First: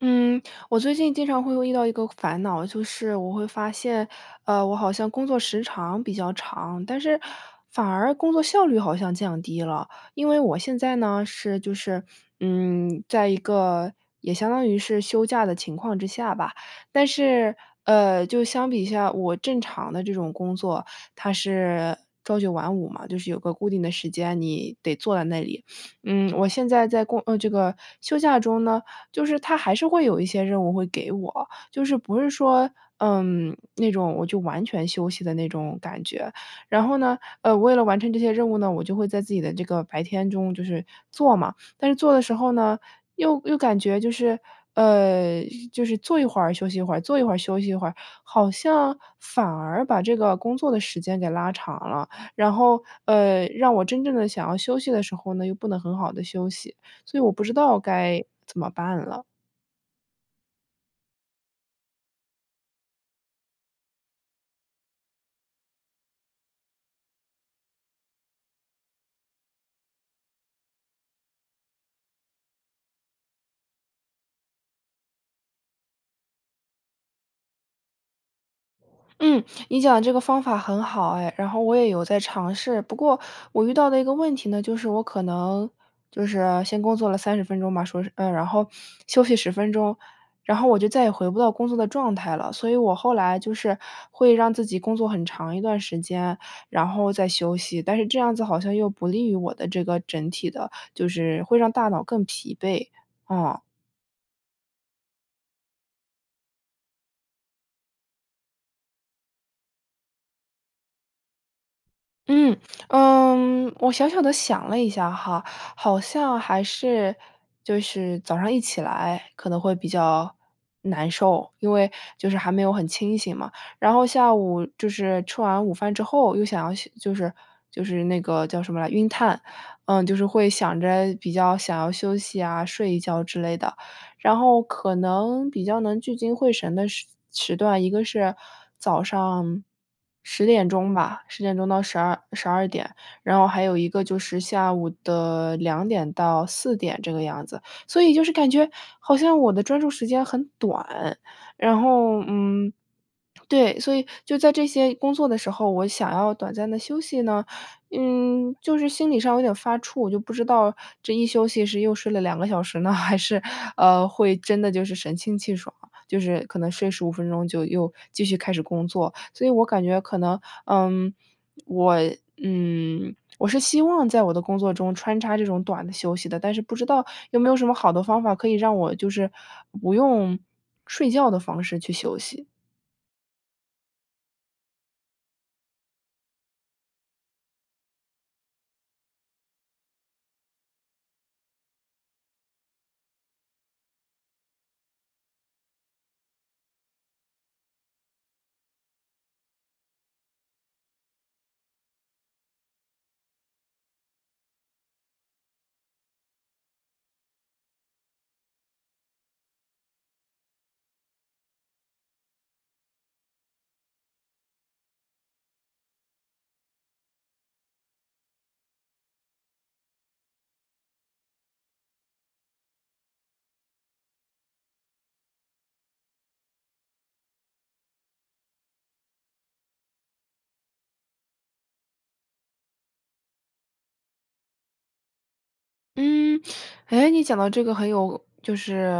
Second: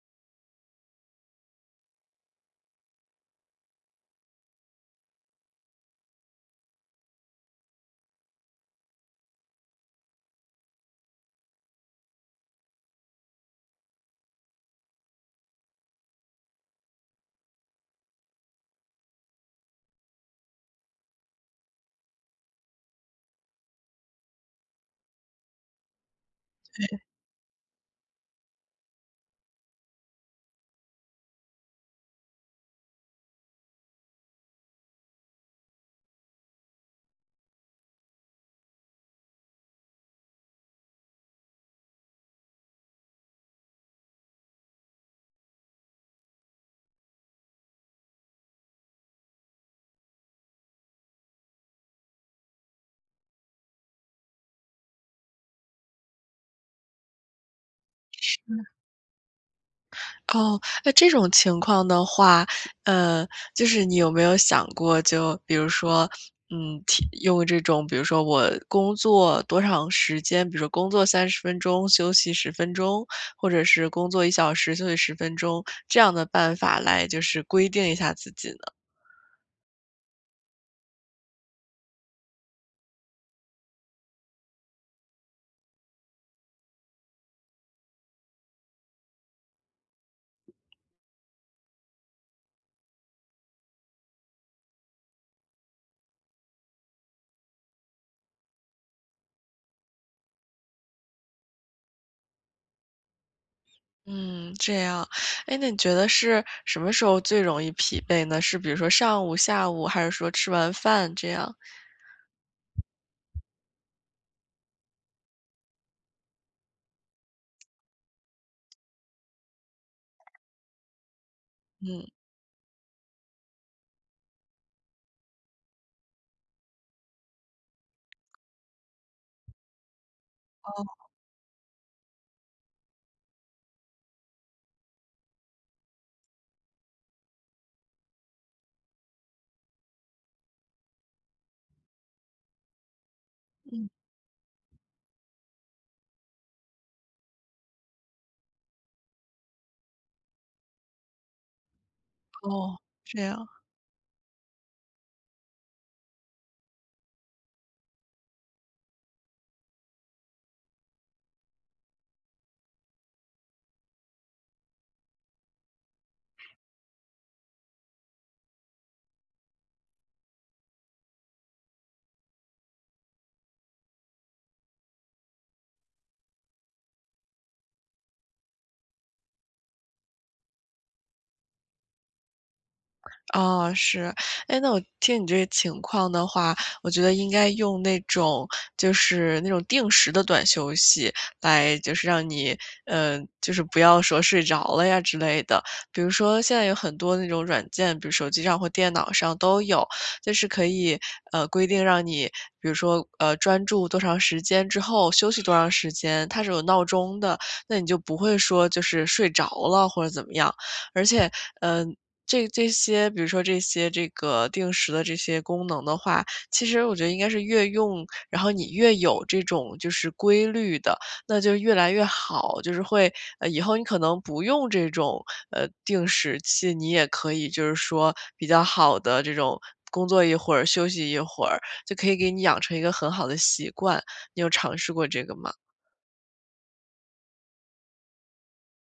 嗯，我最近经常会又遇到一个烦恼，就是我会发现，呃，我好像工作时长比较长，但是反而工作效率好像降低了。因为我现在呢，是就是，嗯，在一个也相当于是休假的情况之下吧，但是，呃，就相比下我正常的这种工作，它是朝九晚五嘛，就是有个固定的时间，你得坐在那里。嗯，我现在对。在过呃，这个休假中呢，就是它还是会有一些任务会给我，就是不是说，嗯，那种我就完全休息的那种感觉。然后呢，呃，为了完成这些任务呢，我就会在自己的这个白天中就是做嘛。但是做的时候呢，又又感觉就是呃，就是做一会儿休息一会儿，做一会儿休息一会儿，好像反而把这个工作的时间给拉长了。然后，呃，让我真正地想要休息的时候呢，又不能很好地休息，所以我不知道该怎是。么办了。哦，那这种情况的话，呃，就是你有没有想过，就比如说，嗯，体用这种比如说我工作多长时间，比如工作30分钟，休息10分钟，或者是工作1小时，休息10分钟，这样的办法来就是规定一下自己呢？嗯，你讲的这个方法很好哎，然后我也有在尝试。不过我遇到的一个问题呢，就是我可能就是先工作了30分钟吧，说是呃，然后休息10分钟，然后我就再也回不到工作的状态了。所以我后来就是会让自己工作很长一段时间，然后再休息，但是这样子好像又不利于我的这个整体的就是会让大脑更疲惫，啊。嗯，这样，诶，那你觉得是什么时候最容易疲惫呢？是比如说上午、下午，还是说吃完饭这样？嗯，呃，我小小地想了一下哈，好像还是就是早上一起来，可能会比较难受，因为嗯。就是还没有很清醒嘛。然后下午就是吃完午饭之后，又想要休就是就是那个叫什么来晕碳，嗯，就是会想哦。着比较想要休息啊，睡一觉之类的。然后可能比较能聚精会神的时时段，一个是早上10点钟吧，10点钟到1212点，然后还有嗯。一个就是下午的2点到4点这个样子。所以就是感觉好像我的专注时间很短，然后，嗯哦，这样。对，所以就在这些工作的时候，我想要短暂地休息呢，嗯，就是心理上有点发怵，就不知道这一休息是又睡了2个小时呢，还是，呃，会真的就是神清气爽，就是可能睡15分钟就又继续开始工作。所以我感觉可能，嗯，我嗯，我是希望在我的工作中穿插这种短的休息的，但是不知道有没有什么好的方法可以让我就是，不用睡觉的方式去休息？啊，是。诶，那我听你这个情况的话，我觉得应该用那种就是那种定时的短休息来就是让你呃，就是不要说睡着了呀之类的。比如说现在有很多那种软件，比如手机上或电脑上都有。就是可以，呃，规定让你比如说，呃，专注多长时间之后休息多长时间。它是有闹钟的，那你就不会说就是睡着了或者怎么样。而且，呃，这这些比如说这些这个定时的这些功能的话，其实我觉得应该是越用，然后你越有这种就是规律的，那就越来越好。就是会，呃，以后你可能不用这种，呃，定时器，你也可以就是说比较好地这种，工作一会儿，休息一会儿，就可以给你养成一个很好的习惯。你有尝试过这个吗？嗯，诶，你讲到这个很有就是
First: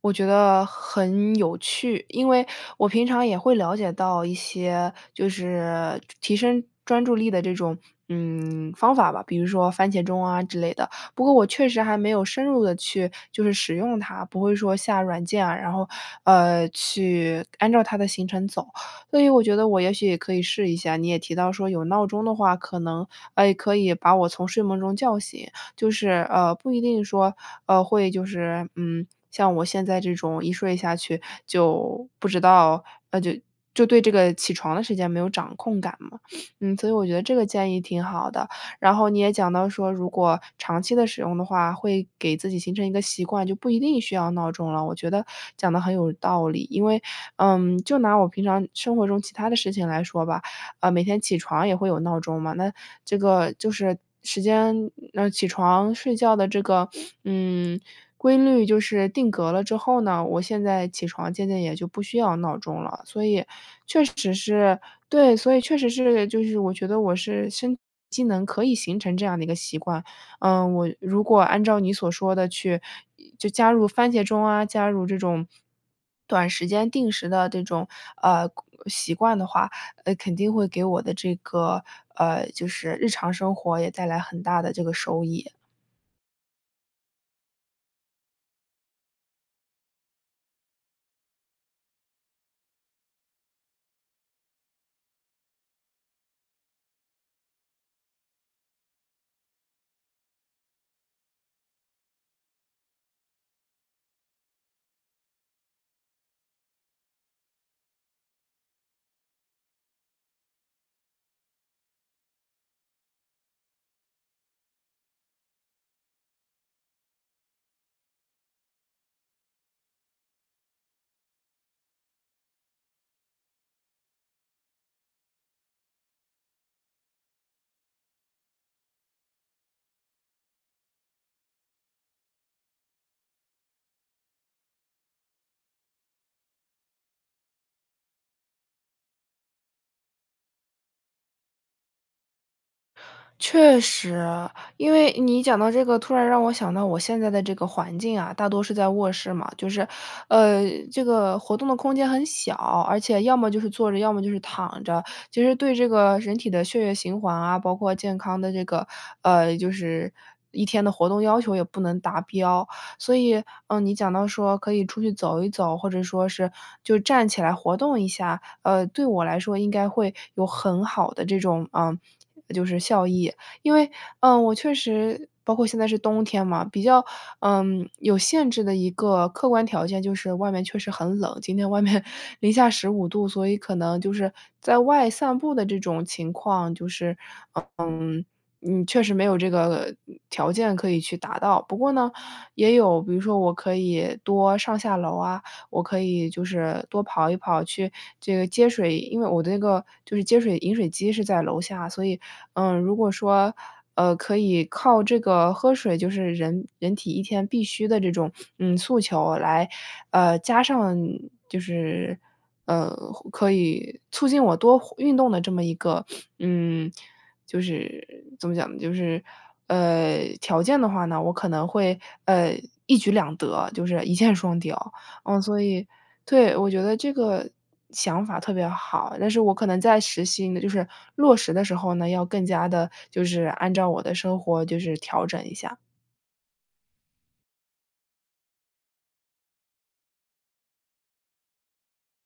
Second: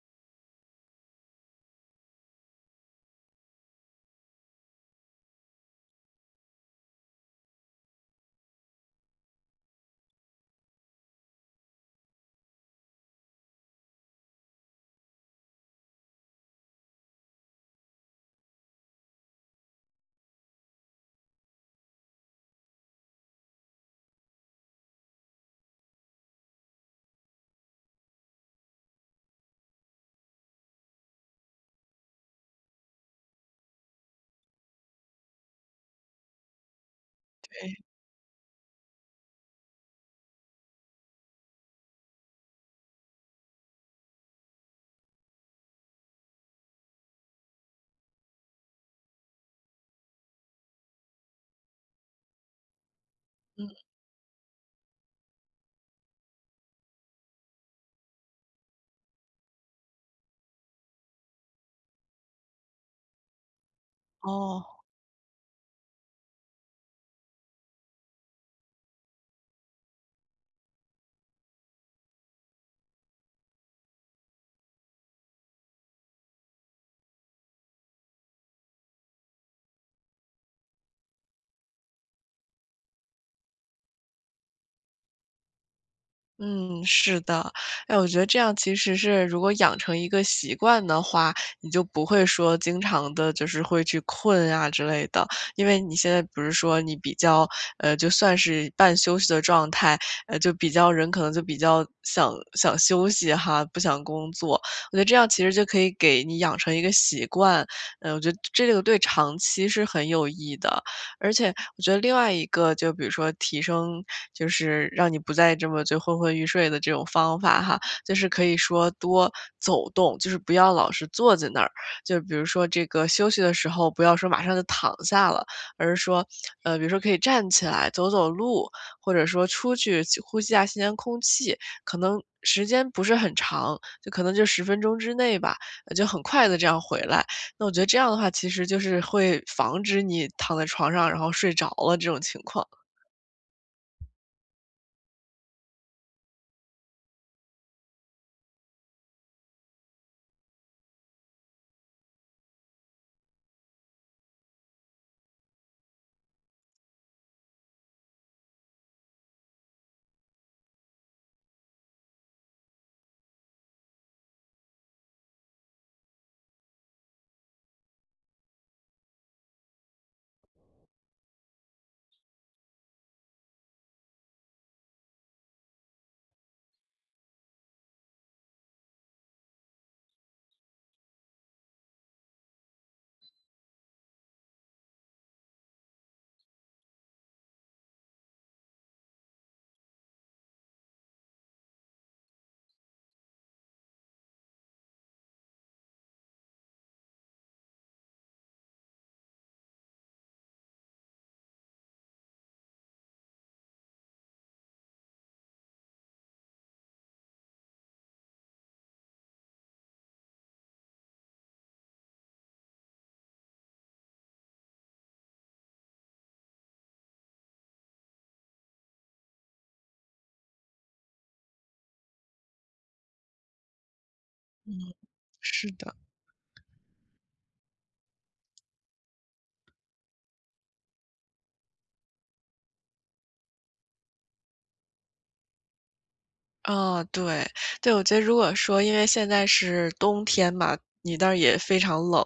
我觉得很有趣。因为我平常也会了解到一些就是提升专注力的这种，嗯，方法吧，比如说番茄钟啊之类的。不过我确实还没有深入地去就是使用它，不会说下软件啊，然后，呃，去按照它的行程走。所以我觉得我也许也可以试一下。你也提到说有闹钟的话可能呃，可以把我从睡梦中叫醒，就是，呃，不一定说，呃，会就是，嗯，像我现在这种一睡下去就不知道，呃，就就对这个起床的时间没有掌控感嘛。嗯，所以我觉得这个建对。议挺好的。然后你也讲到说，如果长期地使用的话，会给自己形成一个习惯，就不一定需要闹钟了，我觉得讲得很有道理。因为，嗯，就拿我平常生活中其它的事情来说吧，呃，每天起床也会有闹钟嘛，那这个就嗯。是时间呃，起床睡觉的这个，嗯，规律就是定格了之后呢，我现在起床渐渐也就不需要闹钟了。所以确哦。实是对，所以确实是就是我觉得我是身体机能可以形成这样的一个习惯。呃，我如果按照你所说的去就加入番茄钟啊，加入这种 短时间定时的这种，呃，规习惯的话，呃，肯定会给我的这个，呃，就是日常生活也带来很大的这个收益。嗯，是的。哎我觉得这样其实是如果养成一个习惯的话，你就不会说经常地就是会去困啊之类的。因为你现在不是说你比较，呃，就算是半休息的状态，呃，就比较人可能就比较想想休息哈，不想工作。我觉得这样其实就可以给你养成一个习惯，呃，我觉得这个对长期是很有益的。而且我觉得另外一个就比如说提升就是，让你不再这么就昏昏欲睡的这种方法哈，就是可以说多走动，就是不要老是坐在那儿。就比如说这个休息的时候不要说马上就躺下了，而是说，呃，比如说可以站起来走走路，或者说出去去呼吸一下新鲜空气。可能时间不是很长，就可能就10分钟之内吧，就很快地这样回来。那我觉得这样的话，其实就是会防止你躺在床上，然后睡着了这种情况。确实。因为你讲到这个，突然让我想到我现在的这个环境啊，大多是在卧室嘛，就是，呃，这个活动的空间很小。而且要么就是坐着，要么就是躺着。其实对这个人体的血液循环啊，包括健康的这个，呃，就是一天的活动要求也不能达标。所以，嗯，你讲到说可以出去走一走，或者说是就是站起来活动一下，呃，对我来说应该会有很好的这种，呃，就是效益。因为，嗯，我确实包括现在是冬天嘛，比较，嗯，有限制的一个客观条件就是外面确实很冷，今天外面-15度，所以可能就是在外散步的这种情况就是，嗯，嗯，确实没有这个条件可以去达到。不过呢，也有比如说我可以多上下楼啊，我可以就是多跑一跑去这个接水，因为我的那个就是接水饮水机是在楼下。所以，嗯，如果说，呃，可以靠这个喝水就是人人体一天必须的这种，嗯，诉求来，呃，加上你就是，呃，可以促进我多活运动的这么一个，嗯，就是怎么讲呢，就是，呃，条件的话呢，我可能会，呃，一举两得，就是一箭双嗯，雕。嗯，所是以，的。对，我觉得这个想法特别好，但是我可能在实行就是落实的时候呢，要更加地就是按照我的生活就是调整一下。啊，对对，我觉得如果说因为现在是冬天嘛，你那儿也非常冷，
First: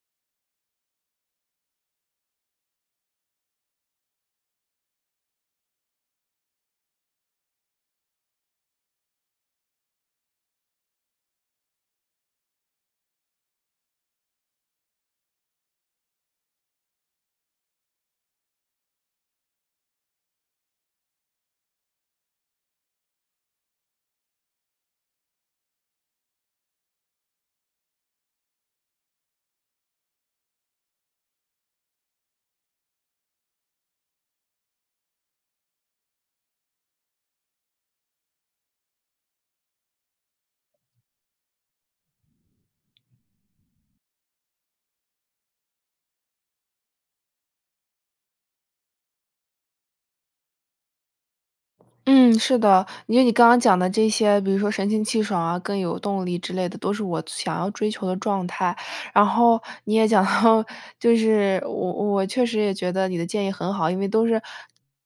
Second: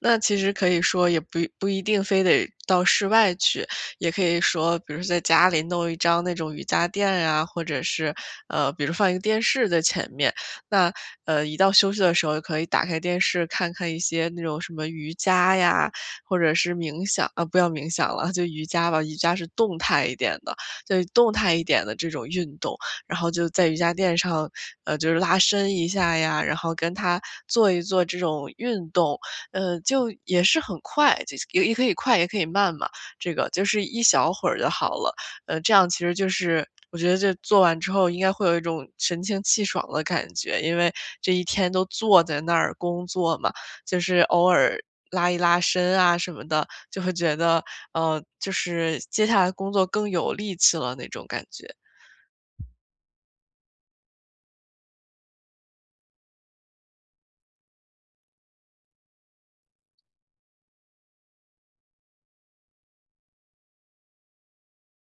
那其实可以说也不不一定非得到室外去。也可以说比如在家里弄一张那种瑜伽垫啊，或者是，呃，比如放一个电视在前面。那，呃一到休息的时候可以打开电视看看一些那种什么瑜伽呀，或者是冥想啊不要冥想了，就瑜伽吧，瑜伽是动态一点的，就动态一点的这种运动。然后就在瑜伽垫上，呃，就是拉伸一下呀，然后跟他，做一做这种运动，嗯，就也是很快，呃也也可以快也可以慢嘛这个，就是一小会儿就好了。呃这样其实就是我觉得这做完之后应该会有一种神清气爽的感觉，因为，这一天都坐在那儿工作嘛，就是偶尔拉一拉伸啊什么的，就会觉得，呃，就是接下来工作更有力气了那种感觉。嗯，是的。因为你刚刚讲的这些，比如说神清气爽啊，更有动力之类的，都是我想要追求的状态。然后，你也讲到，就是我我确实也觉得你的建议很好，因为都是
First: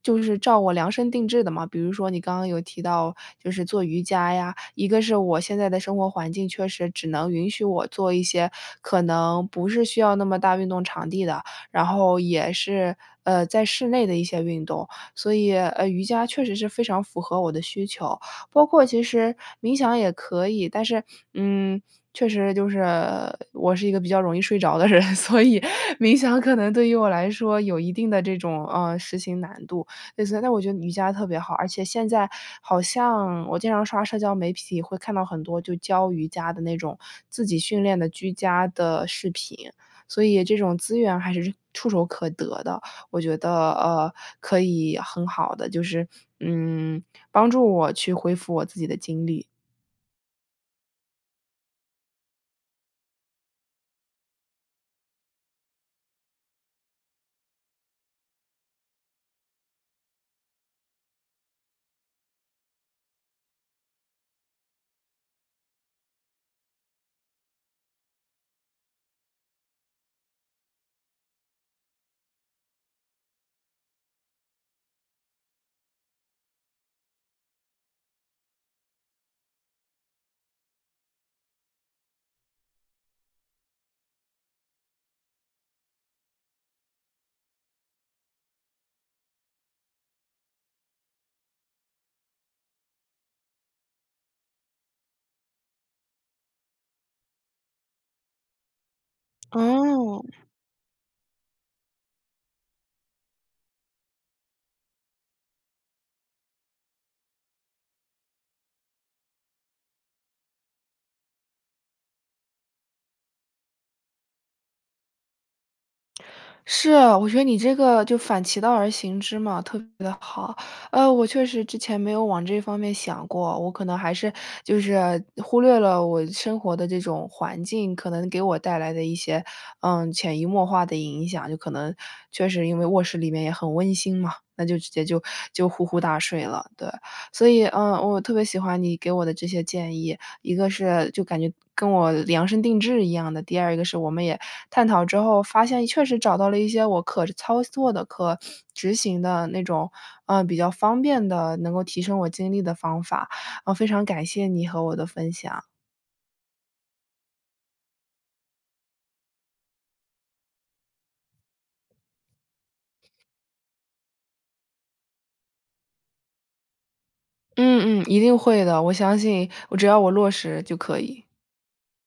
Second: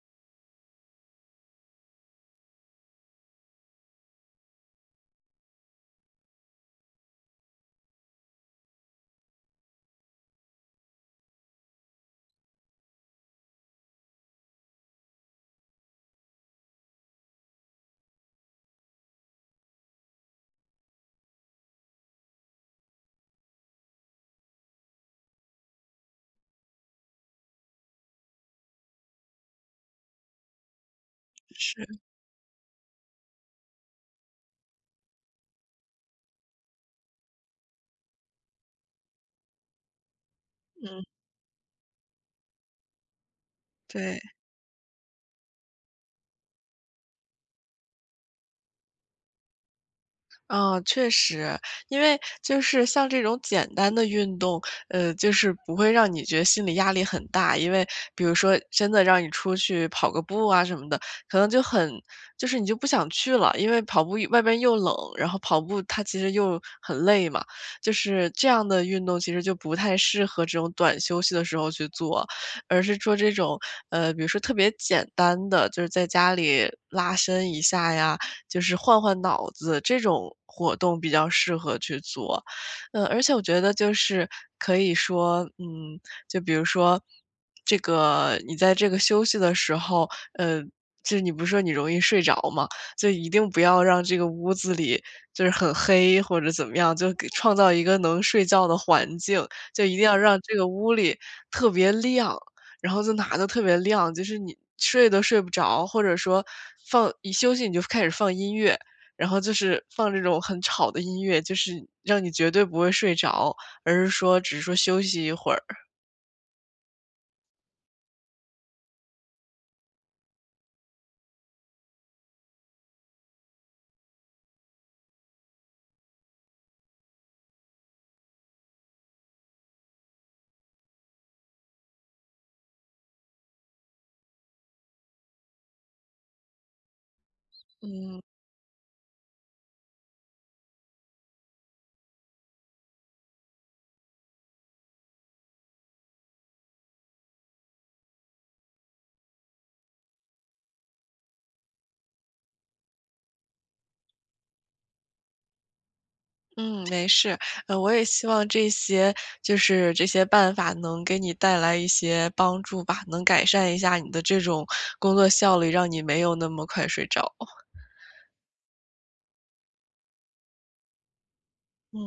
就是照我量身定制的嘛。比如说你刚刚有提到，就是做瑜伽呀，一个是我现在的生活环境确实只能允许我做一些可能不是需要那么大运动场地的，然后也是，呃在室内的一些运动。所以，呃，瑜伽确实是非常符合我的需求，包括其实冥想也可以，但是，嗯，确实就是我是一个比较容易睡着的人，所以冥想可能对于我来说有一定的这种，呃，实行难度。类似但我觉得瑜伽特别好，而且是。现在好像我经常刷社交媒体会看到很多就教瑜伽的那种，自己训练的居家的视频，所以这种资嗯。源还是触手可得的，我觉得，呃，对。可以很好地，就是，嗯，帮助我去恢复我自己的精力。啊，确实。因为就是像这种简单的运动，呃，就是不会让你觉得心理压力很大，因为比如说真的让你出去跑个步啊什么的，可能就很就是你就不想去了，因为跑步外边又冷，然后跑步它其实又很累嘛，就是这样的运动其实就不太适合这种短休息的时候去做，而是做这种呃，比如说特别简单的，就是在家里拉伸一下呀，就是换换脑子，这种活动比较适合去做。呃，而且我觉得就是可以说嗯，就比如说这个你在这个休息的时候嗯，就是你不是说你容易睡着嘛，所以一定不要让这个屋子里就是很黑或者怎么样，就给创造一个能睡觉的环境，就一定要哦。让这个屋里特别亮。然后就哪都特别亮，就是你睡都睡不着，或者说放一休息你就开始放音乐，然后就是放这种很吵的音乐，就是让你绝对不会睡着，而是说只是说休息一会儿。是啊，我觉得你这个就反其道而行之嘛，特别地好。呃，我确实之前没有往这方面想过，我可能还是就是忽略了我生活的这种环境，可能给我带来的一些，嗯，潜移默化的影响，就可能确实因为卧室里面也很温馨嘛，那就直接就就呼呼大睡了，对。所以，嗯，我嗯。特别喜欢你给我的这些建议，一个是就感觉跟我量身定制一样的，第二个是我们也探讨之后，发现确实找到了一些我可操作的、可执行的那种，呃，比较方便的，能够提升我精力的方法，呃，非常感谢你和我的分享。嗯，没事，呃，我也希望这些就是这些办法能给你带来一些帮助吧，能改善一下你的这种工作效率，让你没有那么快睡着。嗯，嗯，一定会的。我相信我只要我落实就可以。嗯。